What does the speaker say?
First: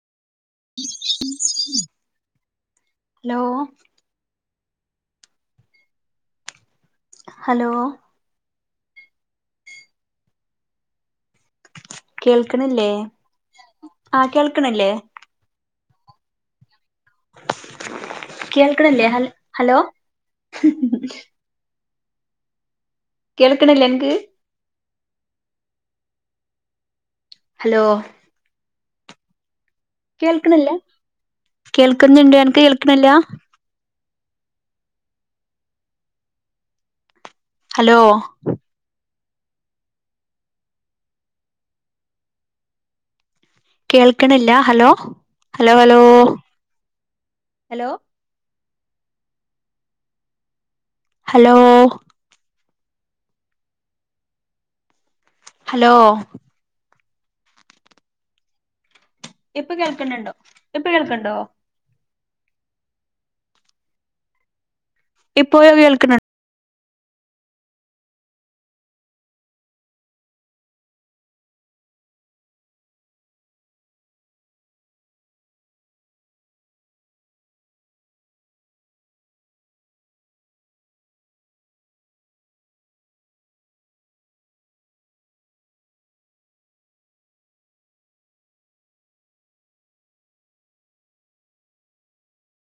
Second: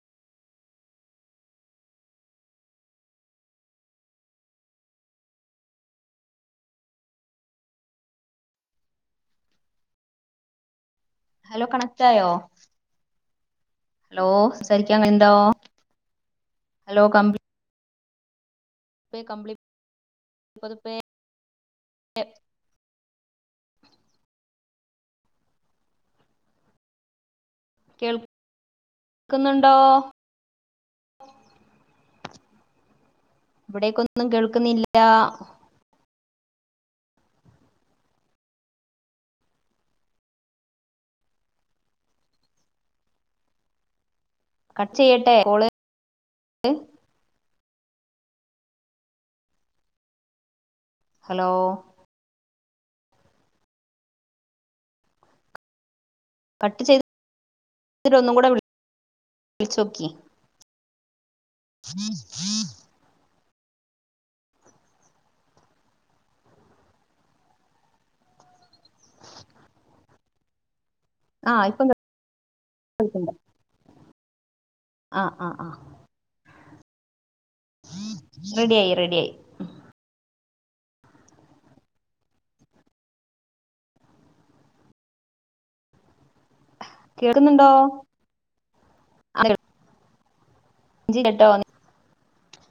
hello hello hello കണക്റ്റായോ കേൾക്കണില്ലേ ആ ഹലോ കേൾക്കണില്ലേ സരിക്ക അങ്ങനെ എന്തോ ഹലോ കമ്പി കേൾക്കടല്ലേ ഹൽ ഹലോ എ കേെൾക്കണില്ല എങ്ക് ഹലോ ക് നൻ കേൾക്കണില്ല കേൾക്കുന്നുണ്ട്നക്ക് കേൾക്കണില്ല ഇവിടേക്കൊന്നും കേൾക്കുന്നില്ല ഹലോ കേൾക്കണില്ല ഹലോ കട്ട് ചെയ്യട്ടെ call hello.. hello.. hello hello hello cut ചെയ്ത് രോന്നും കൂടെ വിളി ഇപ്പൊ കേൾക്കണ്ടണ്ടോ ഇപ്പൊ കേൾക്കണ്ടോ ഹം ഇപ്പോയോ കേൾക്കണ [unintelligible] ആഹ ഇപ്പൊിക്കൾ കണ്ട ആഹ ആഹ ആഹ റെഡായി റെഡായി കേട്ടുന്നുണ്ടോ ആഘേഗിൾ ഇജ്ജ് കേട്ടോന്ന്